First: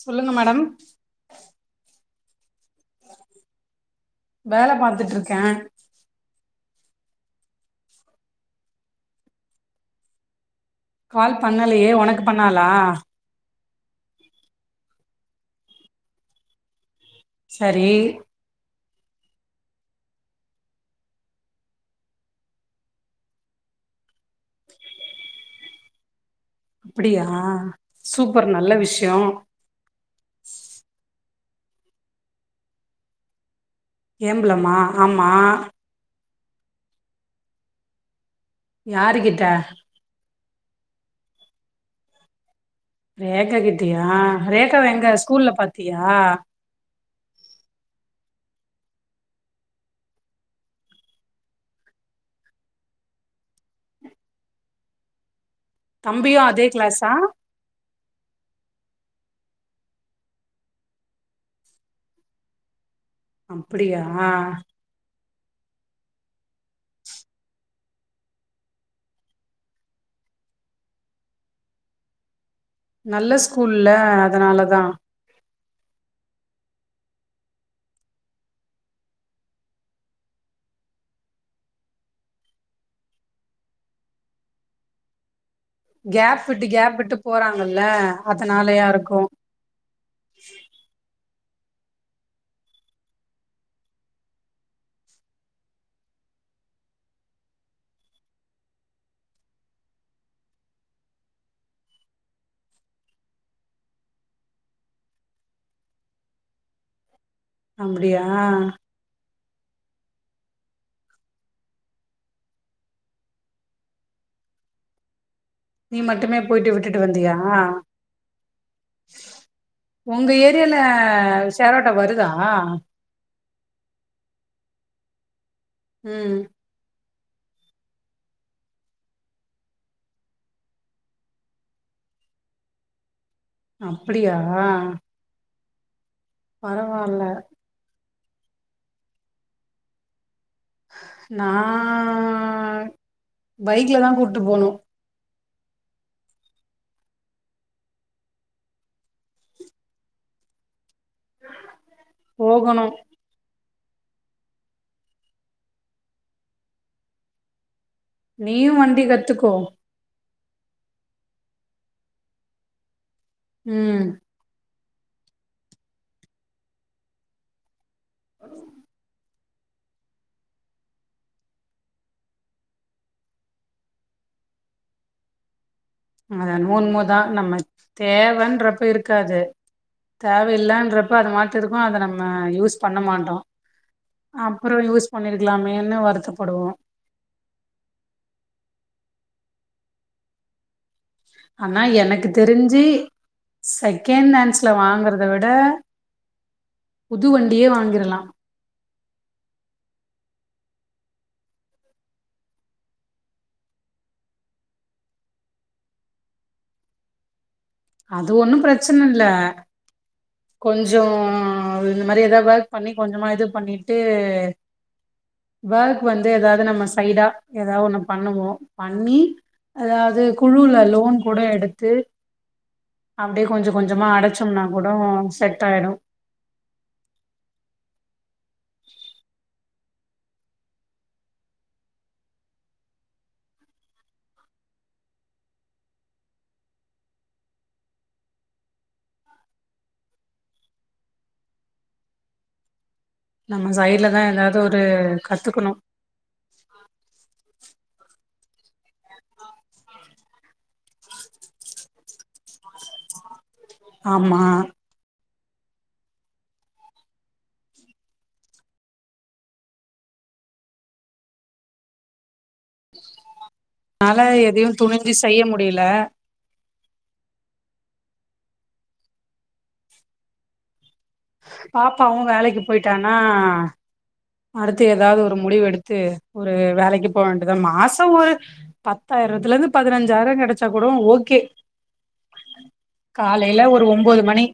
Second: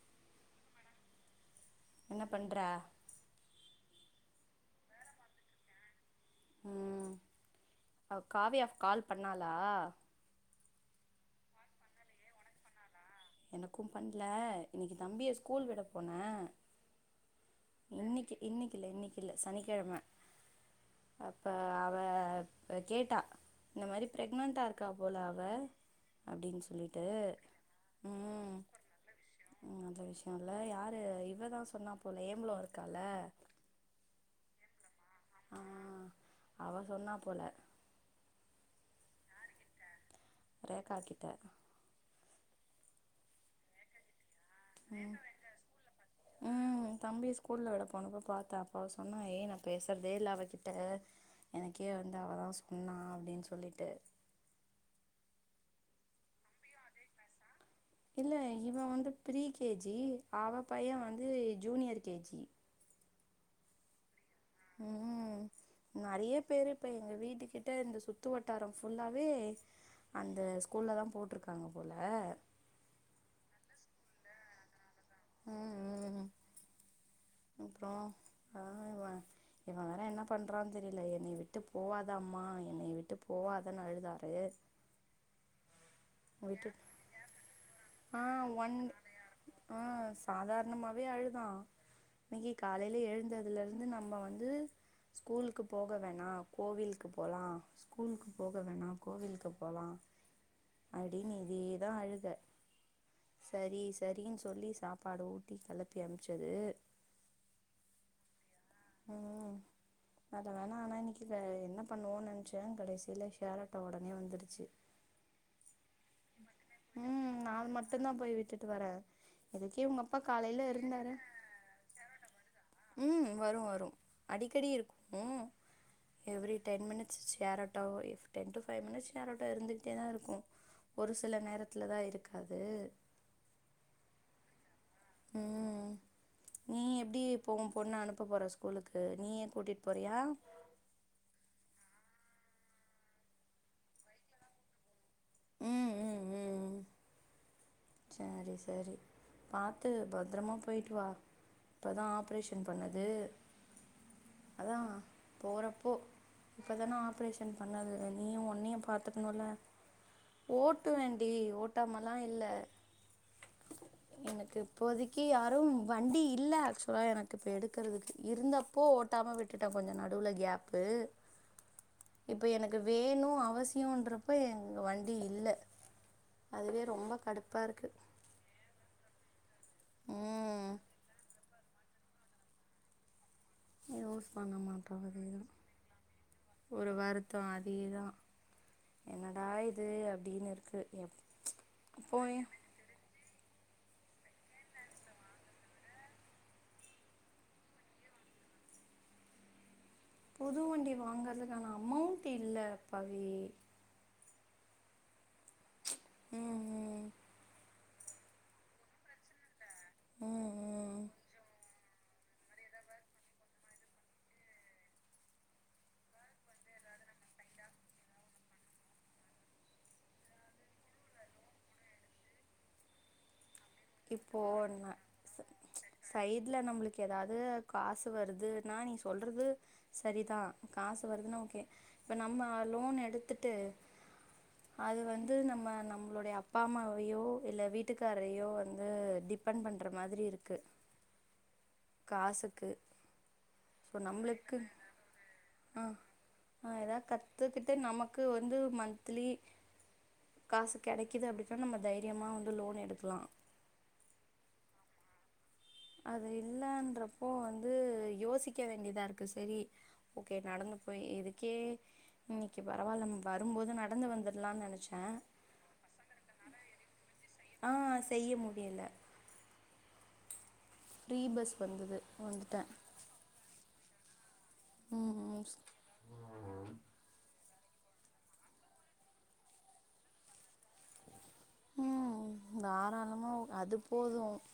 சொல்லுங்க மேடம் என்ன பண்ற வேல பாத்துட்டு இருக்கேன் ம் காவியா கால் பண்ணாளா கால் பண்ணலயே உனக்கு பண்ணாளா எனக்கும் பண்ல இன்னக்கி தம்பிய ஸ்கூல் விட போனே சரி இனக்கில்ல சனிக்கிழமை அப்ப அவ கேட்டா இந்த மாரி பிரகன்டா இருக்கா போல அவ அப்டினு சொல்லிட்டு அப்படியா சூப்பர் ம் நல்ல விஷயோ இவதான் சொன்னா போல ஏம்லோ இருக்கால்ல ஏம்பளமா ஆமா அவ சொன்னா போல யாருக்கிட்ட ரேக்கா கிட்ட ரேக்காகிட்யா ரேக்கா வெங்க ஸ்கூல்ல பாத்தியா த்த அப்ப அவ சொன்னா ஏய் நான் பேசுறதே இல்ல அவகிட்ட எனக்கே வந்து அவதா சொன்னா அப்டினு சொல்லிட்டு தம்பியும் அதே கிளாசா இல்ல இவ வந்து ப்ரீ கே ஜி அவ பைய வந்து ஜூனியர் கே ஜி அப்டியா ஆ ம் நெறைய பேரு இப்ப எங்க வீட்டு கிட்ட இந்த சுத்து வட்டாரம் ஃபுல்லாவே அந்த ஸ்கூல்ல தா போட்ருக்காங்க போல நல்ல ஸ்கூல்ல அதனாலதான் ம் ம் அப்றோ ஆ இவ இவ வேற என்ன பண்றான்னு தெரியல என்னைய விட்டு போவாத அம்மா என்னைய விட்டு போவாதன்னு அழுதாரு கேப் விட்டு விட்டுட் கேப் விட்டு போறாங்கல்ல ஆ ஒன் அதனாலயா இருக்கு ஆ சாதாரணமாவே அழு ஹ இன்னக்கி காலையில எழுந்ததுல இருந்து நம்ம வந்து ஸ்கூலுக்கு போக வேணாம் கோவிலுக்கு போலாம் ஸ்கூலுக்கு போக வேணாம் கோவிலுக்கு போகலாம் அப்டினு இதேதான் அழுக சரி சரினு சொல்லி சாப்பாடு ஊட்டி கெளப்பி அமைச்சது அப்டியா உம் அது வேண்ணா ஆனா இன்னக்கி ஆ என்ன பண்ணுவோன்னு நெனைச்சே கடைசியில ஷேர் ஆட்டோ உடனே வந்துருச்சு நீ மட்டுமே போயிட்டு விட்டுட்டு வந்தியா மட்டுந்தா போய் விட்டுட்டு வரே இதுக்கே அப்பா உங்க காலையில ஏரியில இருந்தாரு ஷேர்ஆட்டோ வருதா ம் வரு வரு அடிக்கடி இருக்கு ம் every ten minute share auto ten to five minutes சேராட்டோ இருந்துக்கிட்டே தான் இருக்கும் ஒரு சில நேரத்துல தான் இருக்காது அப்டியா ம் நீ எப்படி பரவால்ல இப்ப உன் பொண்ண அனுப்பு எப்ப போற ஸ்கூலுக்கு நீயே கூடிட்டு போறியா நான் பைக்ல தான் கூப்பிட்டு போனும் ம் ம் ம் சரி சரி பாத்து பத்தரமா போயிட்டு வா இப்போ தான் ஆப்ரேஷன் போகணு பண்ணது அதான் போறப்போ இப்பதானே ஆப்ரேஷன் பண் நீயும் வண்டி கத்துக்கோ ஓட்டுவே டி ஓட்டாமல்லா இல்ல உம் எனக்கு இப்போதைக்கு யாரும் வண்டி இல்லை ஆக்சுவலா எனக்கு இப்போ எடு இருந்தப்போ ஓட்டாம விட்டு விட்டுட்டா கொஞ்சம் நடுல கேப்பு இப்போ எனக்கு வேணும் அவசியம்ன்றப்ப எங்க வண்டி இல்ல அது என்னமோ அதுவே ரொம்ப உண்மதா நம்ம கடுப்பா இருக்கு தேவைன்றப்ப இருக்கு இருக்காது ம் தேவையில்லன்றப்ப அது மாட்ட இருக்கும் அதை நம்ம யூஸ் பண்ணா மாட்டோம் யூஸ் பண்ண மாற்ராங்க அதேதான் பண்ணிருக்கலாமேன்னு வருத்தப்படுவோ ஒரு வாரத்தம் அதேதான் என்னடா இது அப்டின்னு இருக்கு எப் ஆனா எனக்கு போய் தெரிஞ்சு சை செகண்டண்டஸ்ல வாங்கறத விட புதுவண்டியே வாங்கிடலாம் புது வண்டி வாங்கறதுக்கான அமோண்ட் இல்ல பவி உம் உம் அது ஒன்னும் பிரச்சனை இல்ல ம் ம் கொஞ்சம் இந்த மாதிரி ஏதாவது ஒர்க் பண்ணி கொஞ்சமா இது பண்ணிட்டு ஒர்க் வந்து ஏதாவது நம்ம சைடா ஏதாவது ஒண்ண பண்ணுவோம் பண்ணி அதாவது குழுல லோன் கூட எடுத்து அப்டியே கொஞ்சம் கொஞ்சமா அடைச்சோம்னா கூட செட் ஆயிடும் சைடுல நம்மளுக்கு ஏதாவது காசு வருது நா நீ சொல்றது சரிதான் காசு வருதுன்னு ஓகே இப்ப நம்ம லோன் எடுத்துட்டு அது வந்து நம்ம நம்மளுடைய அப்பா அம்மாவையோ இல்லை வீட்டுக்காரையோ வண் வந்து டிபெண்ட் பண்ணுற மாதிரி இருக்கு காசுக்கு நம்ம இப்ப சைட்ல தான் நம்மளுக்கு ஏதாவது ஒரு கத்துக்கணும் ஆ ஆ ஏதாவ கத்துக்கிட்டு நமக்கு வந்து மந்லி காசு கிடைக்குது அப்டின்னா நம தைரிய எம்ம வந்து லோன் எடுக்கலாம் ஆம்மா அது இல்லன்றப்போ வந்து யோசிக்க வேண்டியதா இருக்கு சரி ஓகே நடந்து போய் இதுக்கே இன்னைக்கு பரவாயில்ல பாரு என்னால எதையும் துணி்ஞ்சு செய்ய முடியலா ஆ செய்ய முடில பாப்பாவும் வேலைக்கு வந்துட்டே போயிட்டானா அடுத்து ம் ஏதாவது ஒரு ம் முடிவு ஸ்- எடுத்து ஒரு வேலக்கு போவேன்டி இது மாசம் ஒரு பத்தாயிரத்துலே இருந்து பதினஞ்சாயிரம் கெடைச்சா கூட ஓகே ம் க்கு தாராளமா காலைல்ல அது ஒரு போது ஒன்பது மணி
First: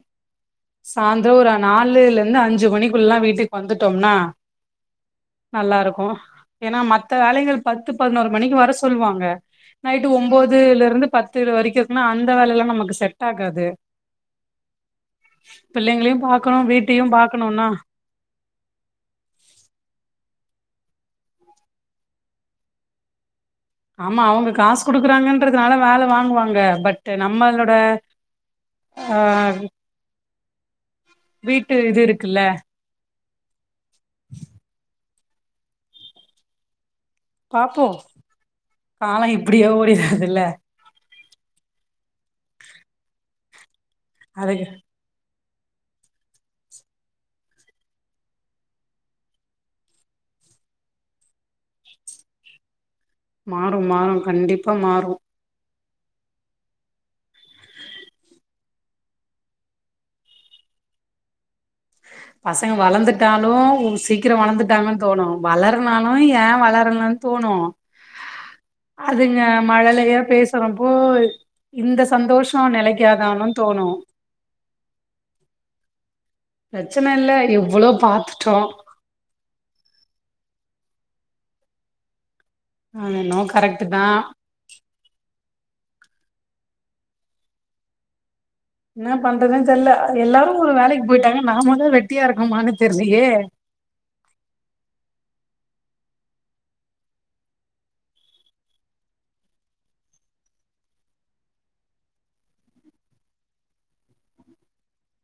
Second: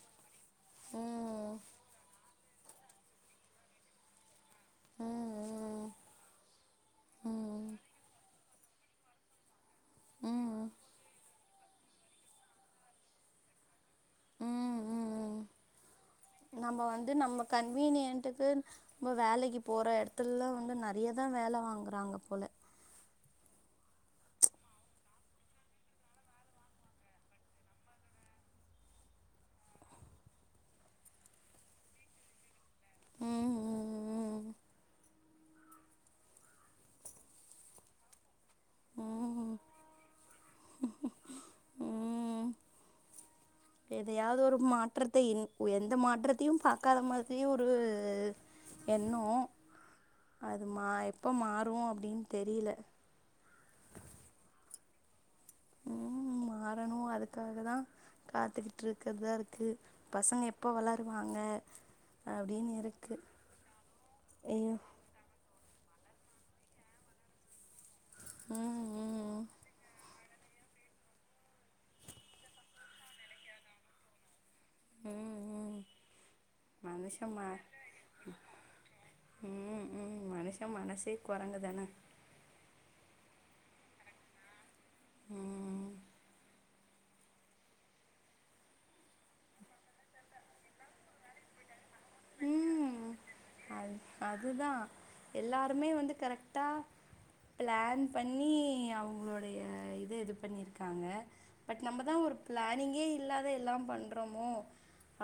சாய்ந்தரம் ஒரு ம் நாலுல லேருந்து அஞ்சு அஞ்சு மணிக்குள்ளல்லாம் வீட்டுக்கு வந்துட்டோம்னா ம் நல்ல ம் இருக்ககோம் ஏன்னா மத்ததா வேலங்கள் ம் பத்து பதினோரு மணிக்கு வர சொல்வாங்க நைட்டு் ம் ஒன்பதுல ருந்து பத் திரு வரிகிருக்குதன்னா அந்த வேலய ல்லாம் நமக்கு செட் ஆகாது ம் ம் வம் பிள்ளைங்களையு பாக்கணு நம்ம வீட்டையு வந்து நம்ம பாக்கணுன்னா கன்வீனிவீட்டுக்கு வேலைக் போற இடத்துல்லா வந்து நெறைய வேல வாங்குனங்க போல ஆமா அவங்க காசு குடுக்குறாங்கன்றதுனால வேல வாங்குவாங்க பட் நம்மளோட ஆ வீட்டூ இது இருக்குல்லா பாப்போம் காலம் இப்டியோ ஓடிறதுல்ல எதையாவது ஒரு அதுக்கு மாற்றத்தை இன் ஓ எந்த மாற்றத்தையும் பாக்காத மாரி ஒரு எண்ணும் அது மா எப்போ மாறும் அப்டின்னு தெரியல மாறும் மாறும் கண்டிப்பா மாறும் ம் ம் மாறணும் அதுக்காக தான் காத்துக்கிட்டு இருக்கற இருக்கு பசங்க எப்ப வளருவாங்க அப்படின்னு பசங்க இருக்குது வளர்ந்துட்டாலூம் சீக்கிரம் ஐயோ வளர்ந்துட்டாங்கன்னு தோணும் வளர் வரளனாலும் ஏன் வளரலன்னு தோணும் ம் அதுங்க ம் மழலையப் பேசுறம்போ இந்த சந்தோஷம் நிலைக்காதான்னு தோணும் ம் ம் பிரச்சன இல்ல மனுஷமா எவ்ளோ பாத்துட்டோ ம் ம் மனுச ம் மனசே குரங்குதானே அது என்ன ஒ கரெக்ட் தான் ம் என்ன பண்றதுன்னு தெரில்ல எல்லாரும் ஒரு வேலக்கு போயிட்டாங்க நான மட்டும் வெட்டி வேட்டியா இருக்குமான்னு ம் தெரிலேயே எல்லாமே வந்து கரெக்டா பிளான் பண்ணி அவங்களுடைய இது இது பண்ணியிருக்காங்க பட் நம்ம தான் ஒரு பிளானிங்கே இல்லாத எல்லாம் பண்ணுறோமோ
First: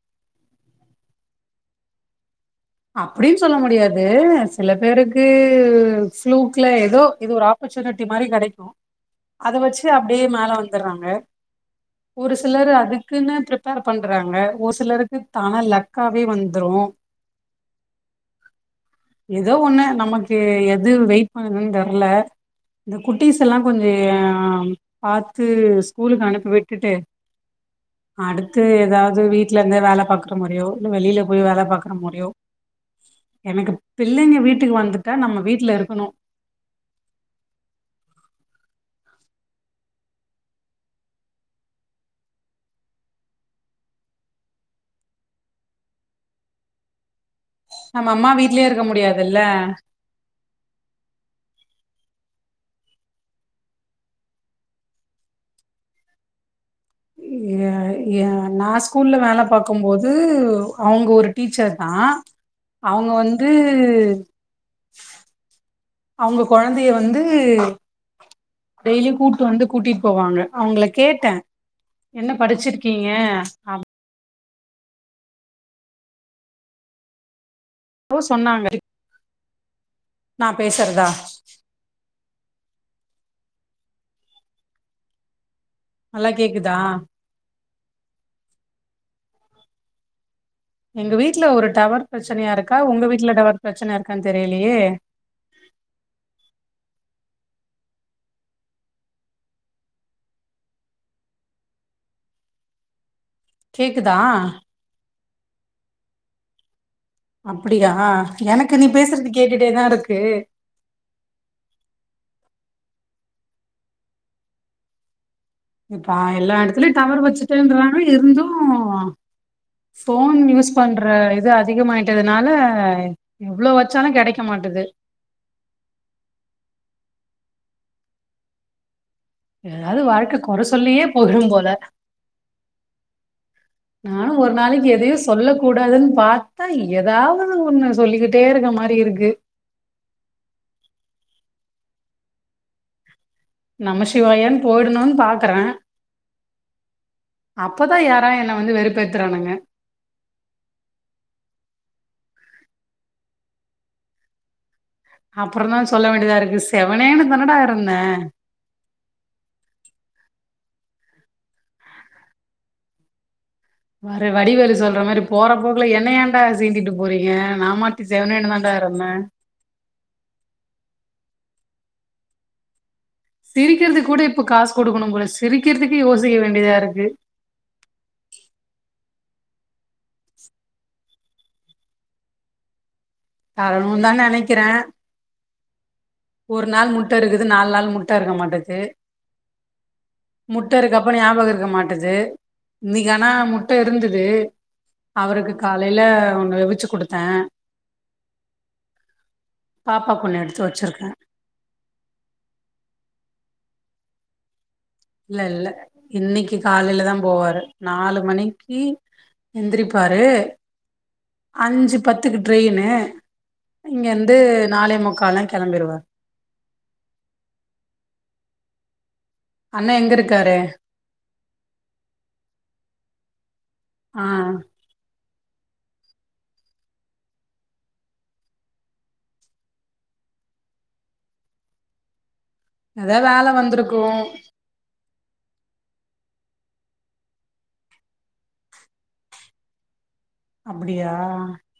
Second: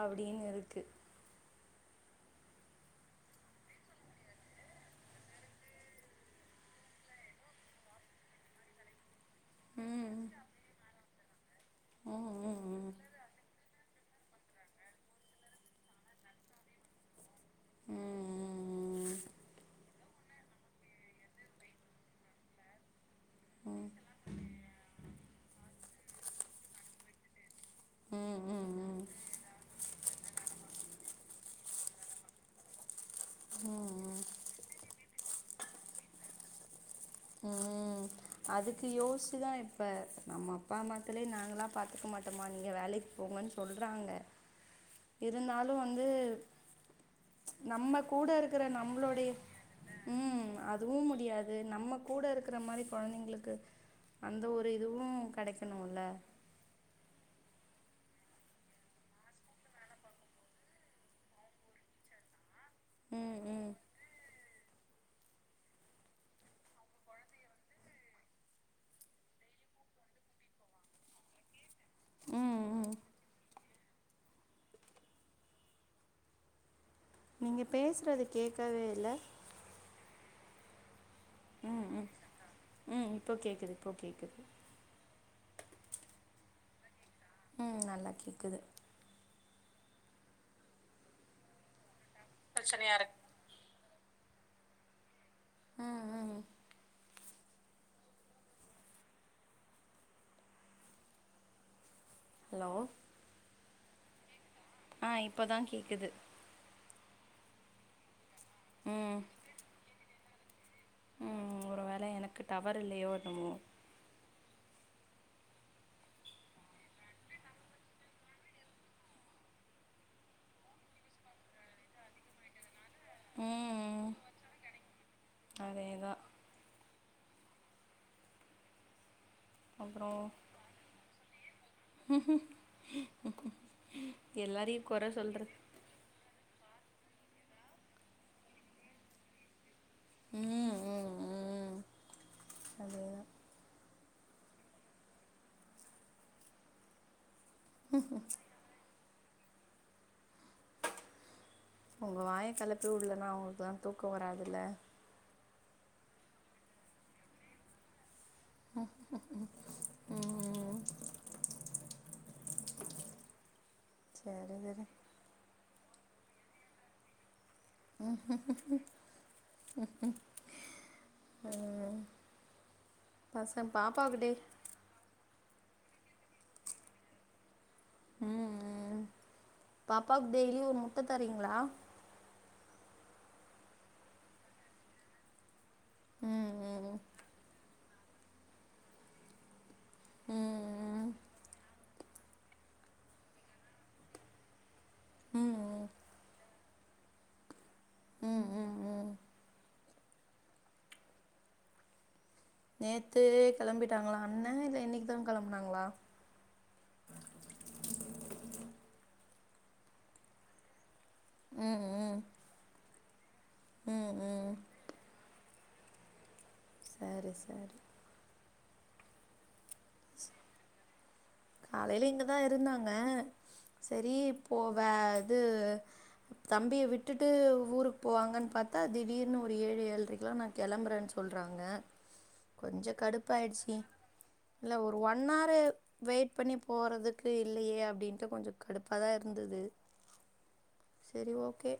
அப்டின்னு இருக்கு அப்டின்னு சொல்ல முடியாது சில பேருக்கு ஃளூக்லா ஏதோ இதுஒரு ஆப்பர்ச்சுனிட்டி மாரி கெடைக்கும் அத வச்சு ம் அப்டியே மேல வந்துடுறாங்க ம் ஒரு சிலர் ம் அதுக்குன்னு பிர்ப்பேர் பண்றாங்க ஒரு சிலருக்கு தானா லக்காவே வந்துரு ம் ம் ம் இது ஒண்ணு நமக் க்கு எது வெயிட் பண்ணனுன்னு தெர்ல இந்த குட்டிஸ் எல்லா கொஞ்சசோ யே பாத் ம் ம் ம் ஸ்கூலுக்கு அனுப்பி விட்டுட்டு அடுத்து ம் ம் ஏதாவது வீட்டுல இருந்தே வேலை பாக்குறமாரியோ இல்லை வெளியில போய் வேலை பாக்குறமாரியோ எனக்கு ம் பிள்ளைங்க வீட்டுக்கு வந்து தா நம்ம வீட்ல இருக்கணு உம் அதுக்கு யோசிச்சுதான் இப்ப நம்ம அப்பா அம்மாக்கலே நாங்களாம் பாத்துக்க மாட்டோமா நீங்க வேலைக்கு போங்கன்னு சொல்றாங்க இருந்தாலும் வந்து நம்ம கூட அம்மா இருக்கிற வீட்லயே இருக்க நம்மளோடைய முடியாதுல்ல உம் அதுவு முடியாது நம்ம கூட இருக்கிற மாரி கொழந்தைங்களுக்கு அந்த ஒரு இதுவு கெடைக்கணும்ல எ எ நான் ஸ்கூல்ல வேல பாக்கும்போது அவங்க ஒரு டீச்சர்தா அவங்க ம் வந்து ம் அவங்க கொழந்தைய வந்து டெய்லி கூட்டு வந்து கூட்டிட்டு போவாங்க அவங்கள கேட்டே என்ன ம் ம் படிச்சிருக்கீங்க அம் நீங்க றோ பேசுறது கேட்கவே இல்ல நான் பேசுறதா ம் ம் ம் இப்போ கேக்குது இப்போ கேக்குது நல்லா கேக்குதா உம் நல்லா கேக்குது எங்க வீட்டல ஒரு டவர் பிரச்சனையா இருக்கா உங்க வீட்ல டவர் பிரச்சனை இருக் க்கான்னு தெரியலயே ம் ம் ஹலோ கேக்குதா ஆ இப்பதா கேக்குது அப்டியா எனக்கு நீ பேசுறது கேட்டுட்டேதா இருக்கு உம் ஒரு வேள எனக்கு டவர் இல்லையோ என்னமோ இப்ப எல்லா இடத்துலயேயும் டவர் வச்சுட்டேன்றாங்க இருந்தும் போன் யூஸ் பண்ற இது அதிகமாயிட்டதுனால ம் எவ்ளோ ம் வச்சாலும் கெடைக்க மாட்டது அதேதா எதாவது அப்றோ வாழ்க்க கொற சொல்லியே போய்டும்போல நானு ஒரு எல்லாரையு நாளைக்கு கொற எதையும் சொல்றது சொல்லக் கூடாதுன்னு பாக் [unintelligible] ஏதாவது ஒண்ணு சொல்லிக்கிட்டே இருக்க மாரி இருக்கு உம் உம் உம் அதேதா நமசிவாயன்னு போயிடணுன்னு பாக்கறே அப்பதா யாரா என்ன வந்து வெறுப் பேத்துறானுங்க உங்க வாய கிளப்பி விடலன்னா அவங்களுக்குல்லாம் தூக்கம் வராதுல்ல அப்புறம் தான் சொல்ல வேண்டியதா இருக்கு செவனேன்னு தன்னடா இருந்தேன் ம்ம்ம் வ சரி வடிவேல் சரி சொல்ற மாரி போறப்போகு இதுல என்னை ஏண்டா சீண்டிட்டு போறீங்க நான மாத்திச்சேவனனுன்தாடா இருந்தே ம்ம் சிரிக்கிறது கூட இப்ப காசு கொடுக்கணும் போல சிரிக்கிறதுக்கு யோசிக்க வேண்டியதாருக்கு ம்ம்ம் பாப்பாவுக்கு டெய்லி ஒரு முட்ட தரீங்களா வரணும்னுதான் நினைக்கிறேன் ம் ஒரு நாள் ம் முட்ட இருக்குது நாலு நாள் முட்ட இருக்க மாட்டேது முட்டை இருக்கப்ப ம் ஞாபகம் இருக்க மாட்டுது இன்னைக்கு ஆனா முட்ட இருந்தது ம் அவருக்கு ம் காலையில ஒண்ணு [inaudible] வச்சு கொடுத்தேன் உம் உம் உம் பாப்பாகு கொண்ணு எடுத்து வச்சிருக்கேன் நேத்து கெளம்பிட்டாங்களா அண்ண இல்ல இன்னைக் இல்ல இல்ல இன்னைக்கு காலையிலதான் போவாரு நாலு மணிக்கு எந்திரிப்பாரு ம் அஞ்சு ம் பத்துக்கு ட்ரெயினு இங்க ம் வந்து ம் நளை முக்கால் கெளம்பிருவ சரி சரி அண்ணே எங்க இருக்காரு காலைல இங்கதா இருந்தாங்க சரி ஆ ப்போ வ து தம்பியை விட்டுட்டு ஊருக்கு போவாங்கன்னு பார்த்தா திடீர்னு ஒரு ஏழு ஏழுரைக்குல்லாம் நான் கிளம்புறேன்னு சொல்றாங்க கொஞ்சோ எதாவதுவேல கடுப்பாயிடுச்சு வந்திருக்கும் இல்ல ஒரு ஒன் ஆரு வெயிட் இப்பண்ணி போறதுக்கு இல்லயே அப்டின்ட்டு கொஞ்சம் கடுப்பாதான் இருந்தது அப்டியா சரி ஓகே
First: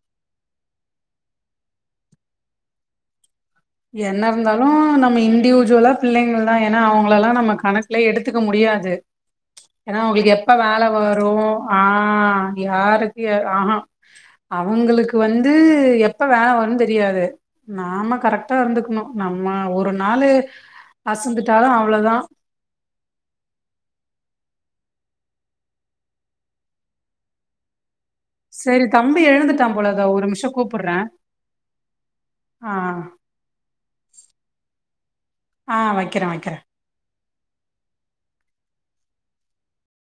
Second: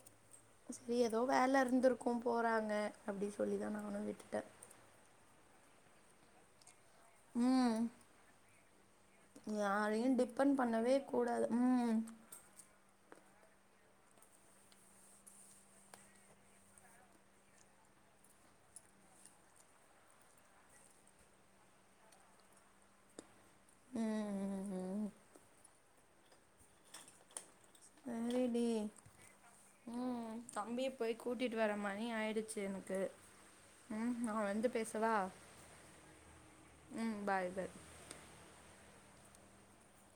சரி ஏதோ வேலை இருந்திருக்கும் போறாங்க அப்டி சொல்லி தா நானு என்ன விட்டுட்டே இருந்தாலும் நம்ம இண்டிவிஜுவலா பிள்ளைங்கல்லா ஏன்னா அவங்கள எல்லா நம்ம ம் கணக்குலயே எடுத்துக்க முடியாது ஏன்னா யாரையு அவங்களுக்கு எப்ப டிபெண்ட் வேல பண்ணவே வரு கூடாது ம் ஆஹ் யாருக்கு ஆஹா அவங்களுக்கு வந்து எப்ப வேல வரும் தெரியாது நாம கரெக்ட் இருந்துக்கணும் நம்ம ஒரு நாளு அசந்துட்டாலும் அவ்வளவுதான் ம் ம் ம் செரிடி சரி தம்பி எழுந்துட்டா போல இதோ ஒரு உம் நிமிஷோ தம்பிய கூப்புட்றே போய் கூட்டிட்டு வர மாதிரி ஆயிடுச்சு ஆ எனக்கு உம் நான் வந்து பேசவா ஆ வைக்கிறே வைக்கிறே உம் பாய் அ